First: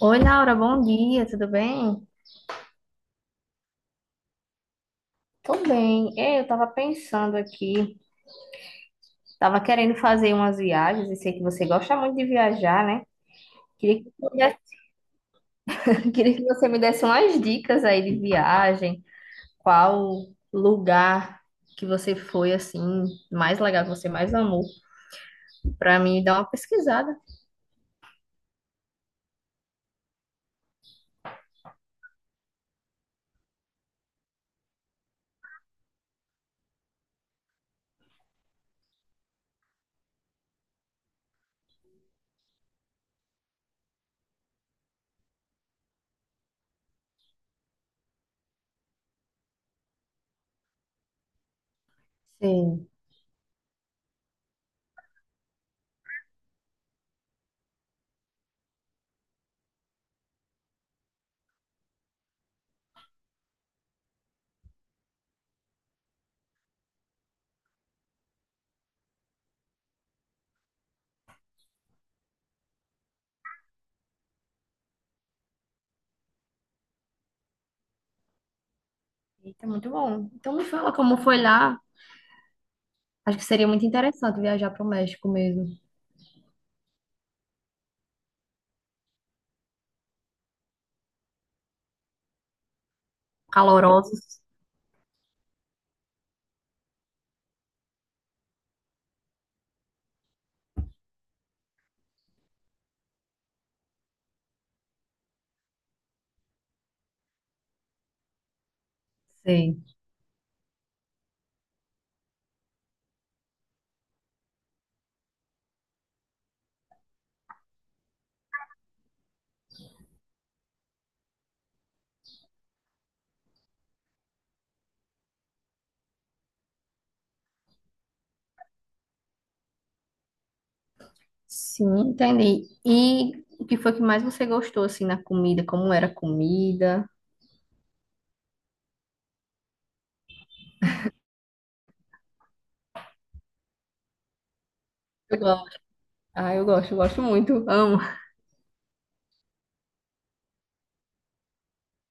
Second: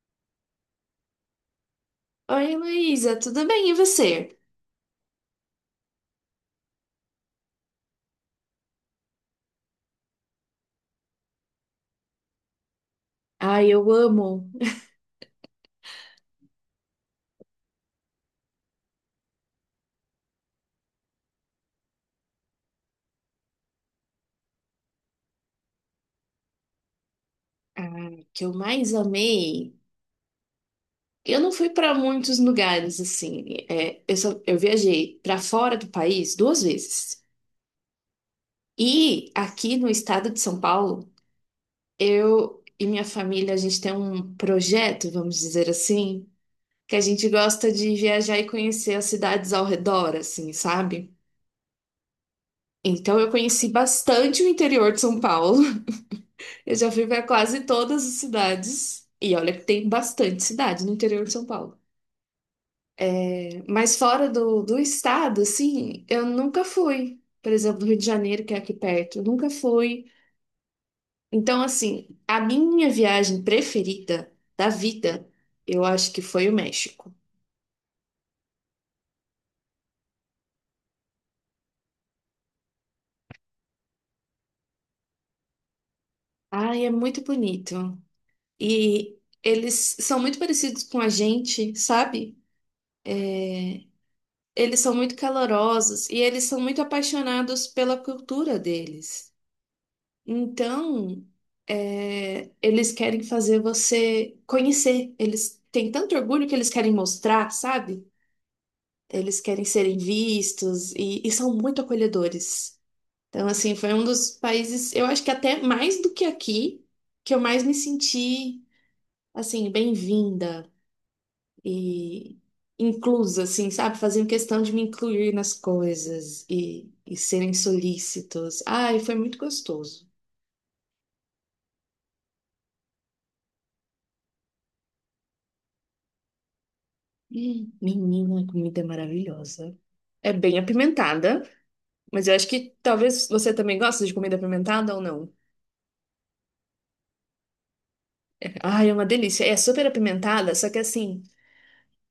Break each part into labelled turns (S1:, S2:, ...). S1: Oi, Laura, bom dia, tudo bem?
S2: Oi, Heloísa, tudo bem? E você?
S1: Tô bem. Ei, eu tava pensando aqui, tava querendo fazer umas viagens e sei que você gosta muito de viajar, né?
S2: Ai, eu
S1: Queria que, você me
S2: amo.
S1: desse- queria que você me desse umas dicas aí de viagem, qual lugar que você foi, assim, mais legal, que você mais amou, pra mim dar uma pesquisada.
S2: O que eu mais amei. Eu não fui para muitos lugares assim. Eu viajei para fora do país duas vezes. E aqui no estado de São Paulo, eu e minha família, a gente tem um projeto, vamos dizer assim, que a gente gosta de viajar e conhecer as cidades ao redor, assim, sabe?
S1: Sim.
S2: Então eu conheci bastante o interior de São Paulo. Eu já fui para quase todas as cidades. E olha que tem bastante cidade no interior de São Paulo. Mas fora do estado, assim, eu nunca fui. Por exemplo, no Rio de Janeiro, que é aqui perto, eu nunca fui. Então, assim, a minha viagem preferida da vida, eu acho que foi o México.
S1: Eita, muito bom. Então me fala como foi lá. Acho que seria muito interessante viajar pro México mesmo.
S2: Ai, é muito bonito. E eles são muito parecidos com a gente, sabe?
S1: Calorosos.
S2: Eles são muito calorosos e eles são muito apaixonados pela cultura deles. Então, eles querem fazer você conhecer. Eles têm tanto orgulho que eles querem mostrar, sabe? Eles querem
S1: Sim.
S2: serem vistos e são muito acolhedores. Então, assim, foi um dos países, eu acho que até mais do que aqui, que eu mais me senti, assim, bem-vinda e inclusa, assim, sabe? Faziam questão de me incluir nas coisas e serem solícitos. Ai, foi muito gostoso.
S1: Sim, entendi. E o que foi que mais você gostou, assim, na comida? Como era a comida?
S2: Menina, a comida é maravilhosa. É bem apimentada, mas eu acho que talvez você também goste de comida apimentada ou não.
S1: Eu gosto. Ah, eu gosto muito. Amo.
S2: Ai, é uma delícia. É super apimentada, só que assim,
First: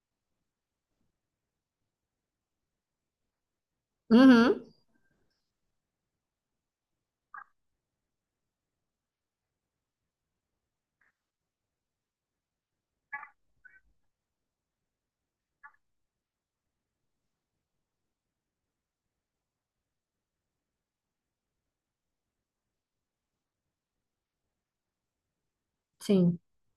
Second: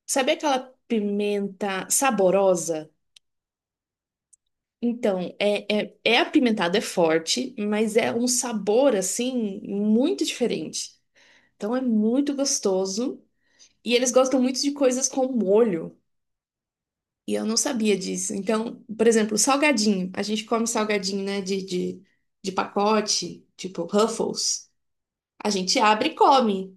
S2: sabe aquela pimenta saborosa?
S1: Uhum,
S2: Então, é apimentado, é forte, mas é um sabor, assim, muito diferente. Então é muito gostoso. E eles gostam muito de coisas com molho. E eu não sabia disso. Então, por exemplo, salgadinho. A gente come salgadinho, né? De pacote, tipo Ruffles. A gente abre e
S1: sim.
S2: come.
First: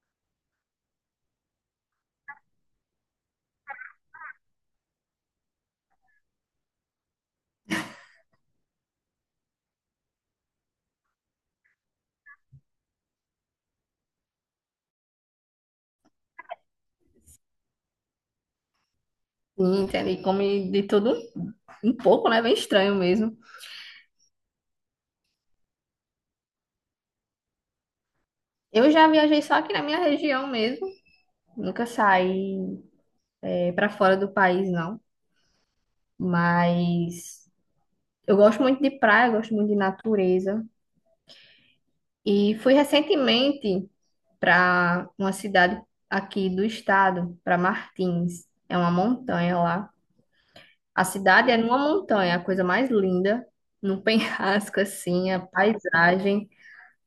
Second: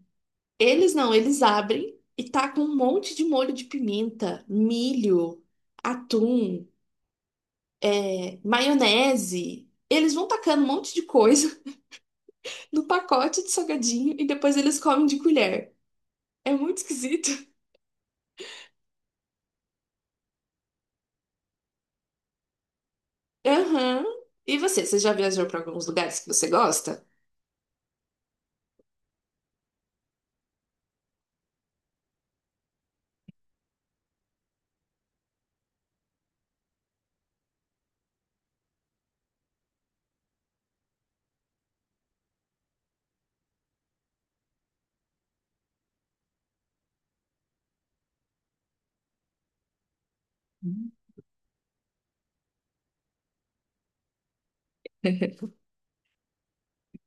S2: Eles não, eles abrem e tá com um monte de molho de pimenta, milho, atum, maionese. Eles vão tacando um monte de coisa no pacote de salgadinho e depois eles comem de colher. É muito esquisito.
S1: Sim, entendi. Come de tudo um pouco, né? Bem estranho mesmo.
S2: Aham. E você já viajou para alguns lugares que você gosta?
S1: Eu já viajei só aqui na minha região mesmo. Nunca saí, para fora do país, não. Mas eu gosto muito de praia, eu gosto muito de natureza. E fui recentemente para uma cidade aqui do estado, para Martins. É uma montanha lá.
S2: Hum,
S1: A cidade é numa montanha, a coisa mais linda, num penhasco assim, a paisagem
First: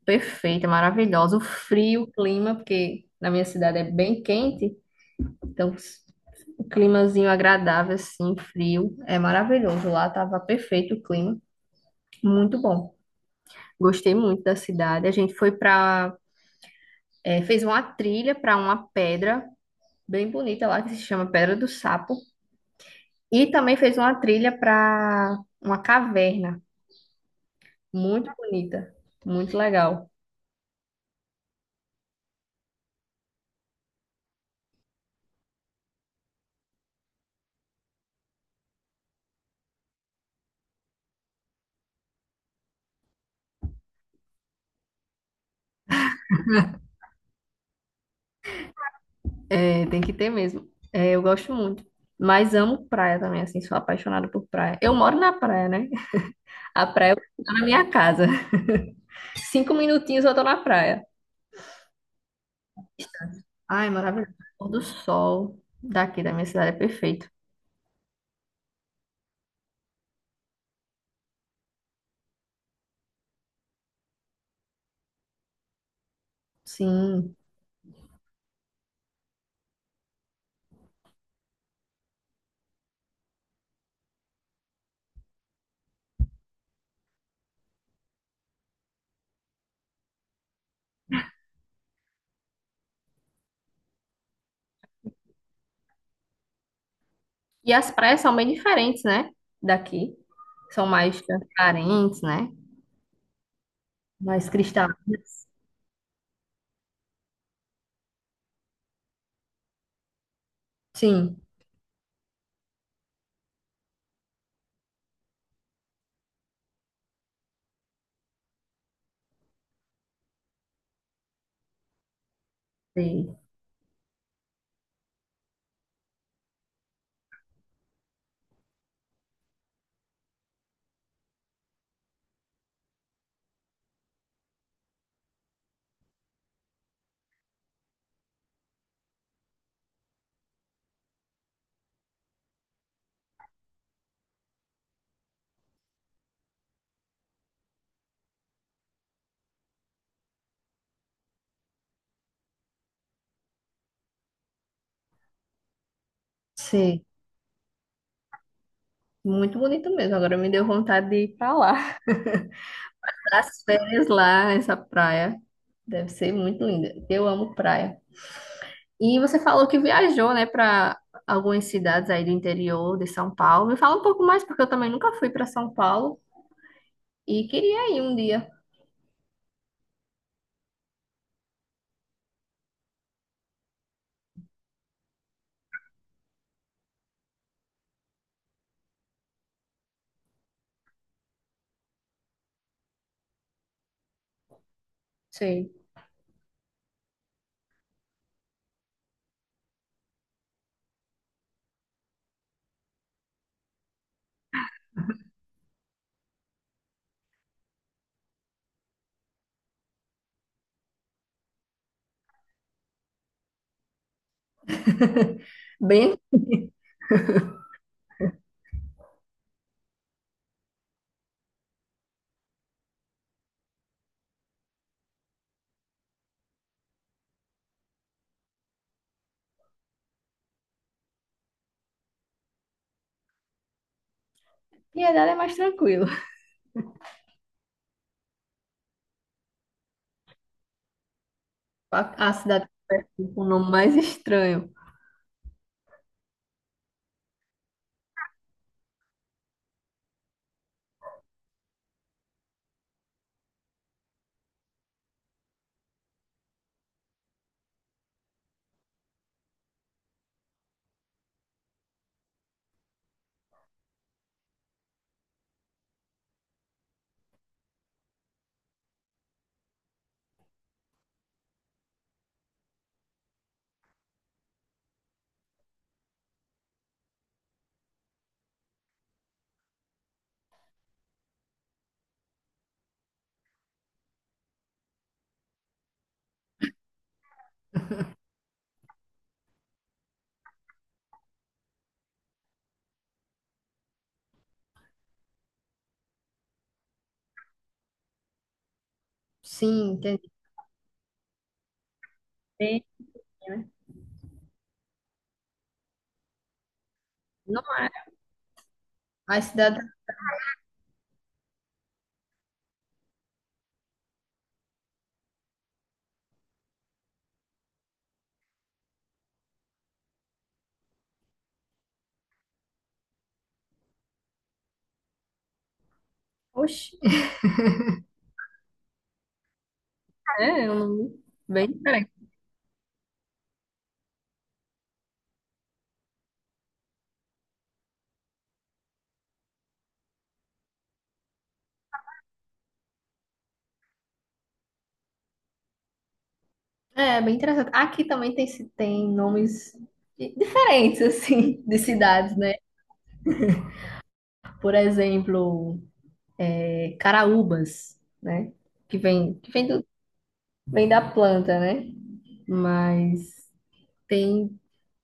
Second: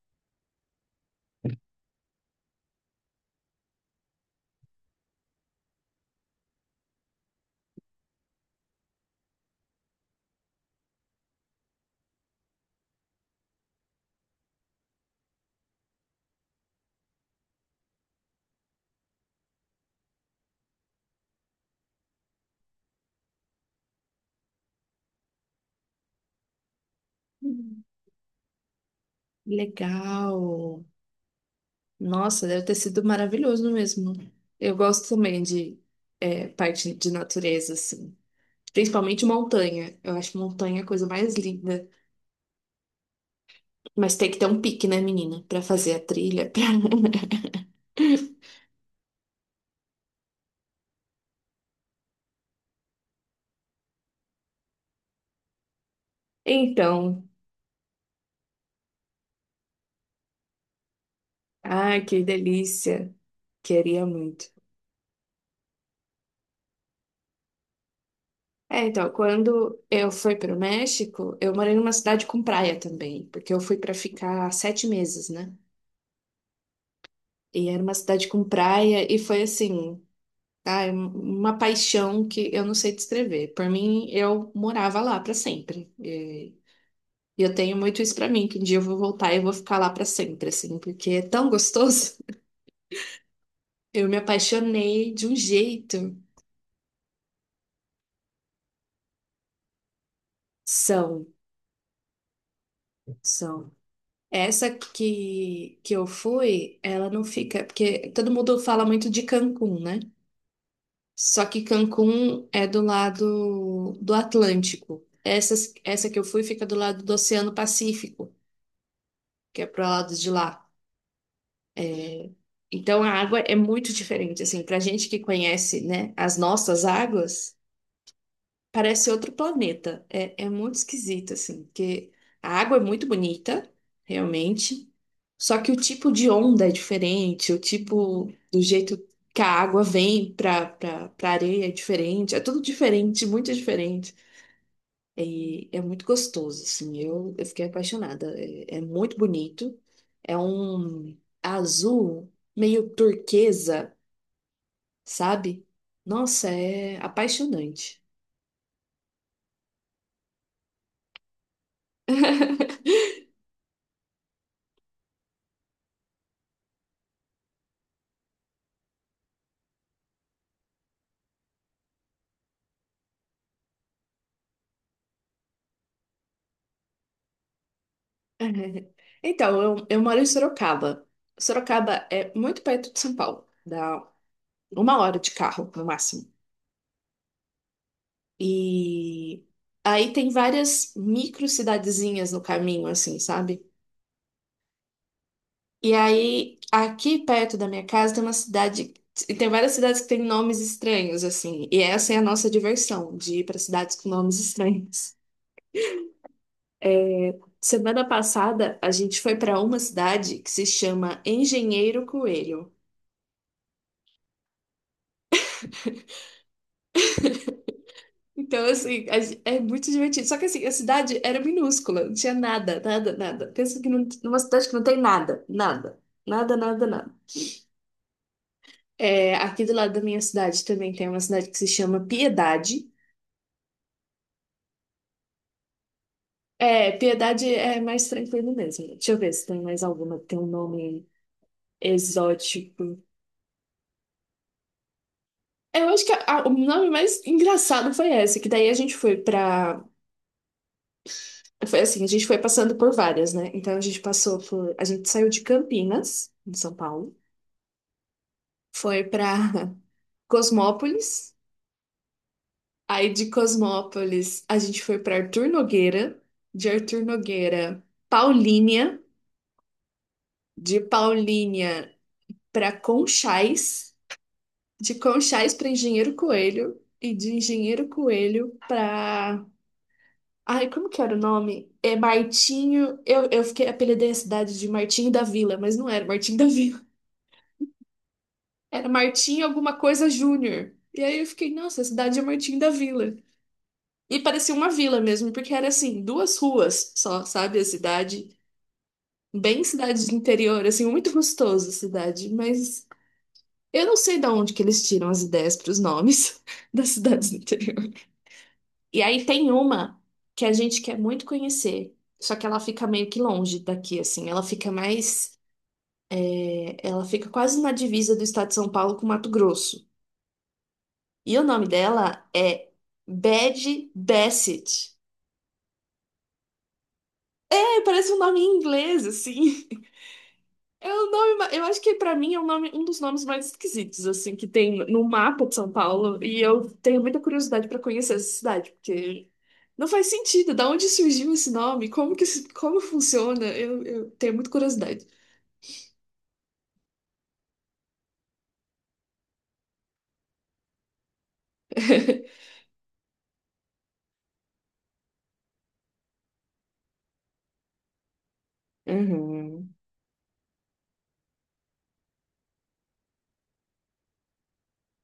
S1: perfeita, maravilhosa. O frio, o clima, porque na minha cidade é bem quente, então o climazinho agradável assim, frio, é maravilhoso. Lá tava perfeito o clima, muito bom. Gostei muito da cidade. A gente foi para, fez uma trilha para uma pedra bem bonita lá que se chama Pedra do Sapo. E também fez uma trilha para uma caverna, muito bonita, muito legal.
S2: Legal. Nossa, deve ter sido maravilhoso mesmo. Eu gosto também de parte de natureza, assim. Principalmente montanha. Eu acho montanha a coisa mais linda. Mas tem que ter um pique, né, menina? Pra fazer a trilha.
S1: É, tem que ter mesmo. É, eu gosto muito. Mas amo praia também, assim, sou apaixonada por praia. Eu moro na praia, né? A praia
S2: Então,
S1: tá na minha casa. Cinco minutinhos eu tô na praia.
S2: ai, que delícia.
S1: Ai,
S2: Queria
S1: maravilhoso.
S2: muito.
S1: O pôr do sol daqui da minha cidade é perfeito.
S2: É, então, quando eu fui para o México, eu morei numa cidade com praia também, porque eu fui para ficar 7 meses, né?
S1: Sim.
S2: E era uma cidade com praia e foi assim, ai, uma paixão que eu não sei descrever. Por mim, eu morava lá para sempre. E eu tenho muito isso para mim, que um dia eu vou voltar e eu vou ficar lá para sempre, assim, porque é tão gostoso. Eu me apaixonei de um jeito.
S1: E as praias são bem diferentes, né? Daqui. São mais
S2: São,
S1: transparentes, né?
S2: são.
S1: Mais
S2: Essa
S1: cristalinas.
S2: que eu fui, ela não fica. Porque todo mundo fala muito de Cancún, né?
S1: Sim,
S2: Só que Cancún é do lado do Atlântico. Essa que eu fui fica do lado do Oceano Pacífico, que é pro lado de lá. É. Então a
S1: sim,
S2: água é muito diferente. Assim, pra gente que conhece, né, as nossas águas. Parece outro planeta. É muito esquisito, assim, porque a água é muito bonita, realmente. Só que o tipo de onda é diferente, o tipo do jeito que a água vem pra areia é diferente. É tudo diferente, muito diferente. E é muito gostoso, assim. Eu fiquei apaixonada. É muito bonito. É um azul meio turquesa, sabe? Nossa, é
S1: sim.
S2: apaixonante.
S1: Muito bonito mesmo. Agora me deu vontade de ir pra lá. As férias lá, essa praia. Deve ser muito linda. Eu amo praia. E você falou que viajou, né, para algumas cidades aí do interior de São Paulo. Me fala um pouco mais, porque eu também nunca fui para São Paulo e queria ir um dia.
S2: Então, eu moro em Sorocaba. Sorocaba é muito perto de São Paulo, dá uma hora de carro, no máximo. E aí tem várias micro cidadezinhas no caminho, assim, sabe?
S1: Sim.
S2: E aí, aqui perto da minha casa tem uma cidade, e tem várias cidades que têm nomes estranhos, assim, e essa é a nossa diversão, de ir para cidades com nomes estranhos. Semana passada, a gente foi para uma cidade que se chama Engenheiro Coelho.
S1: Bem,
S2: Então, assim, a é muito divertido. Só que, assim, a cidade era minúscula, não tinha nada, nada, nada. Pensa que não, numa cidade que não tem nada, nada, nada, nada, nada. Aqui do lado da minha cidade também tem uma cidade que se chama Piedade.
S1: Piedade é mais tranquilo.
S2: É, Piedade é mais tranquilo mesmo. Deixa eu ver se tem mais alguma que tem um nome
S1: A cidade
S2: exótico.
S1: com o nome mais estranho.
S2: É, eu acho que o nome mais engraçado foi esse, que daí a gente foi pra. Foi assim, a gente foi passando por várias, né? Então a gente passou por. A gente saiu de Campinas, em São Paulo. Foi para Cosmópolis. Aí de Cosmópolis a gente foi para Arthur Nogueira, de Arthur Nogueira, Paulínia, de Paulínia para Conchais, de Conchais para Engenheiro Coelho e de Engenheiro Coelho para. Ai, como que era o nome? É Martinho. Eu fiquei apelidei a cidade de Martinho da Vila, mas não era Martinho da Vila. Era Martinho alguma coisa Júnior. E aí eu fiquei, nossa, a cidade é Martinho da Vila. E parecia uma vila mesmo, porque era assim, duas ruas só, sabe? A cidade, bem
S1: Sim,
S2: cidade de
S1: entendi.
S2: interior, assim, muito gostoso a cidade,
S1: Tem,
S2: mas
S1: né?
S2: eu não sei de onde que eles tiram as ideias para os nomes das cidades do
S1: Não,
S2: interior. E aí
S1: a
S2: tem
S1: cidade.
S2: uma que a gente quer muito conhecer, só que ela fica meio que longe daqui, assim, ela fica quase na divisa do estado de São Paulo com Mato Grosso. E o nome dela é Bad Bassett.
S1: Oxe,
S2: É, parece um nome em inglês, assim.
S1: é um
S2: É o
S1: nome
S2: nome, eu
S1: bem
S2: acho que
S1: diferente.
S2: pra mim é um nome, um dos nomes mais esquisitos assim que tem no mapa de São Paulo e eu tenho muita curiosidade pra conhecer essa cidade porque não faz sentido. Da onde surgiu esse nome? Como que como funciona? Eu tenho muita curiosidade.
S1: É, bem interessante. Aqui também tem, tem nomes diferentes, assim, de cidades, né? Por exemplo, Caraúbas, né? Que vem, que vem,
S2: Uhum.
S1: do, vem da planta, né? Mas tem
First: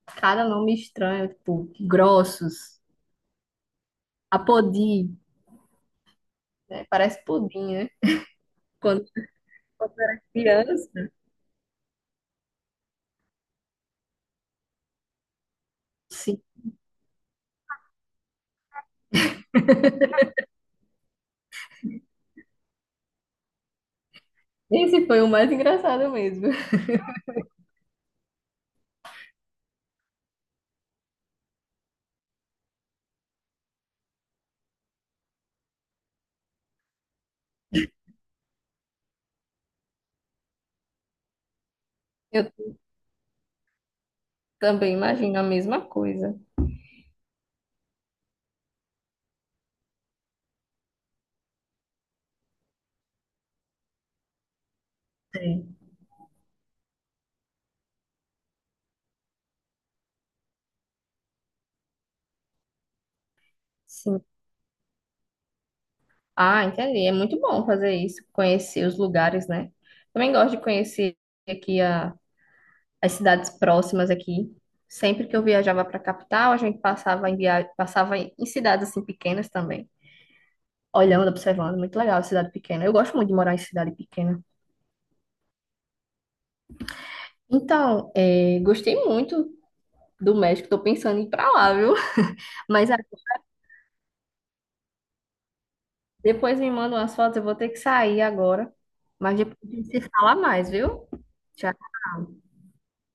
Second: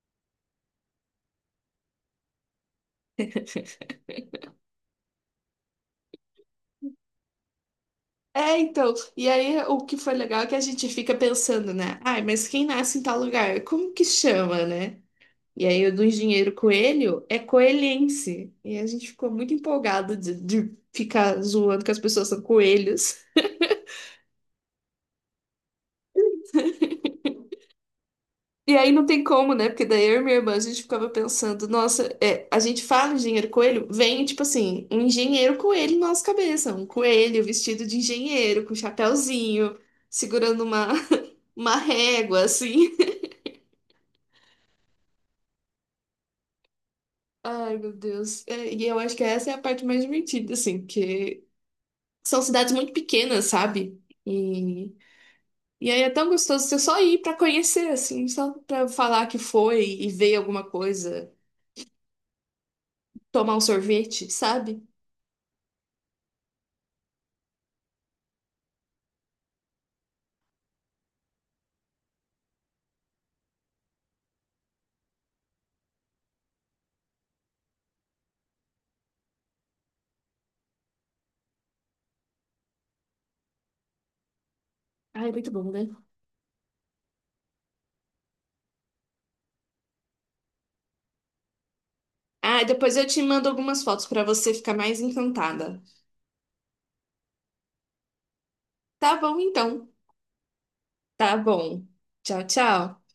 S1: cada nome estranho, tipo, Grossos, Apodi, né? Parece pudim, né?
S2: É, então,
S1: Quando,
S2: e aí o
S1: eu
S2: que foi
S1: era
S2: legal é que a gente
S1: criança.
S2: fica pensando, né? Ai, mas quem nasce em tal lugar? Como que chama, né? E aí, o do
S1: Sim.
S2: engenheiro Coelho é coelhense. E a gente ficou muito empolgado de ficar zoando que as pessoas são coelhos.
S1: Esse foi o mais engraçado mesmo.
S2: E aí não tem como, né? Porque daí eu e minha irmã a gente ficava pensando, nossa, é, a gente fala engenheiro coelho, vem tipo assim, um engenheiro coelho na nossa cabeça, um coelho vestido de engenheiro, com chapéuzinho, segurando uma, uma régua,
S1: Eu
S2: assim.
S1: também imagino a mesma coisa.
S2: Ai, meu Deus. É, e eu acho que essa é a parte mais divertida, assim, que são cidades muito pequenas, sabe? E
S1: Sim.
S2: E aí é tão gostoso você só ir pra conhecer, assim, só pra falar que foi e ver alguma coisa, tomar um
S1: Sim.
S2: sorvete, sabe?
S1: Ah, entendi. É muito bom fazer isso, conhecer os lugares, né? Também gosto de conhecer aqui as cidades próximas aqui. Sempre que eu viajava para a capital, a gente passava passava em cidades assim pequenas também, olhando, observando. Muito legal, cidade pequena. Eu gosto muito de morar em cidade pequena.
S2: Ah, é muito bom, né?
S1: Então, é, gostei muito do México. Tô pensando em ir para lá, viu?
S2: Ah,
S1: Mas
S2: depois
S1: ah,
S2: eu te mando algumas fotos pra você ficar mais encantada.
S1: depois me manda umas fotos. Eu vou ter que sair agora.
S2: Tá
S1: Mas
S2: bom,
S1: depois a gente
S2: então.
S1: se fala mais, viu?
S2: Tá
S1: Tchau.
S2: bom. Tchau, tchau.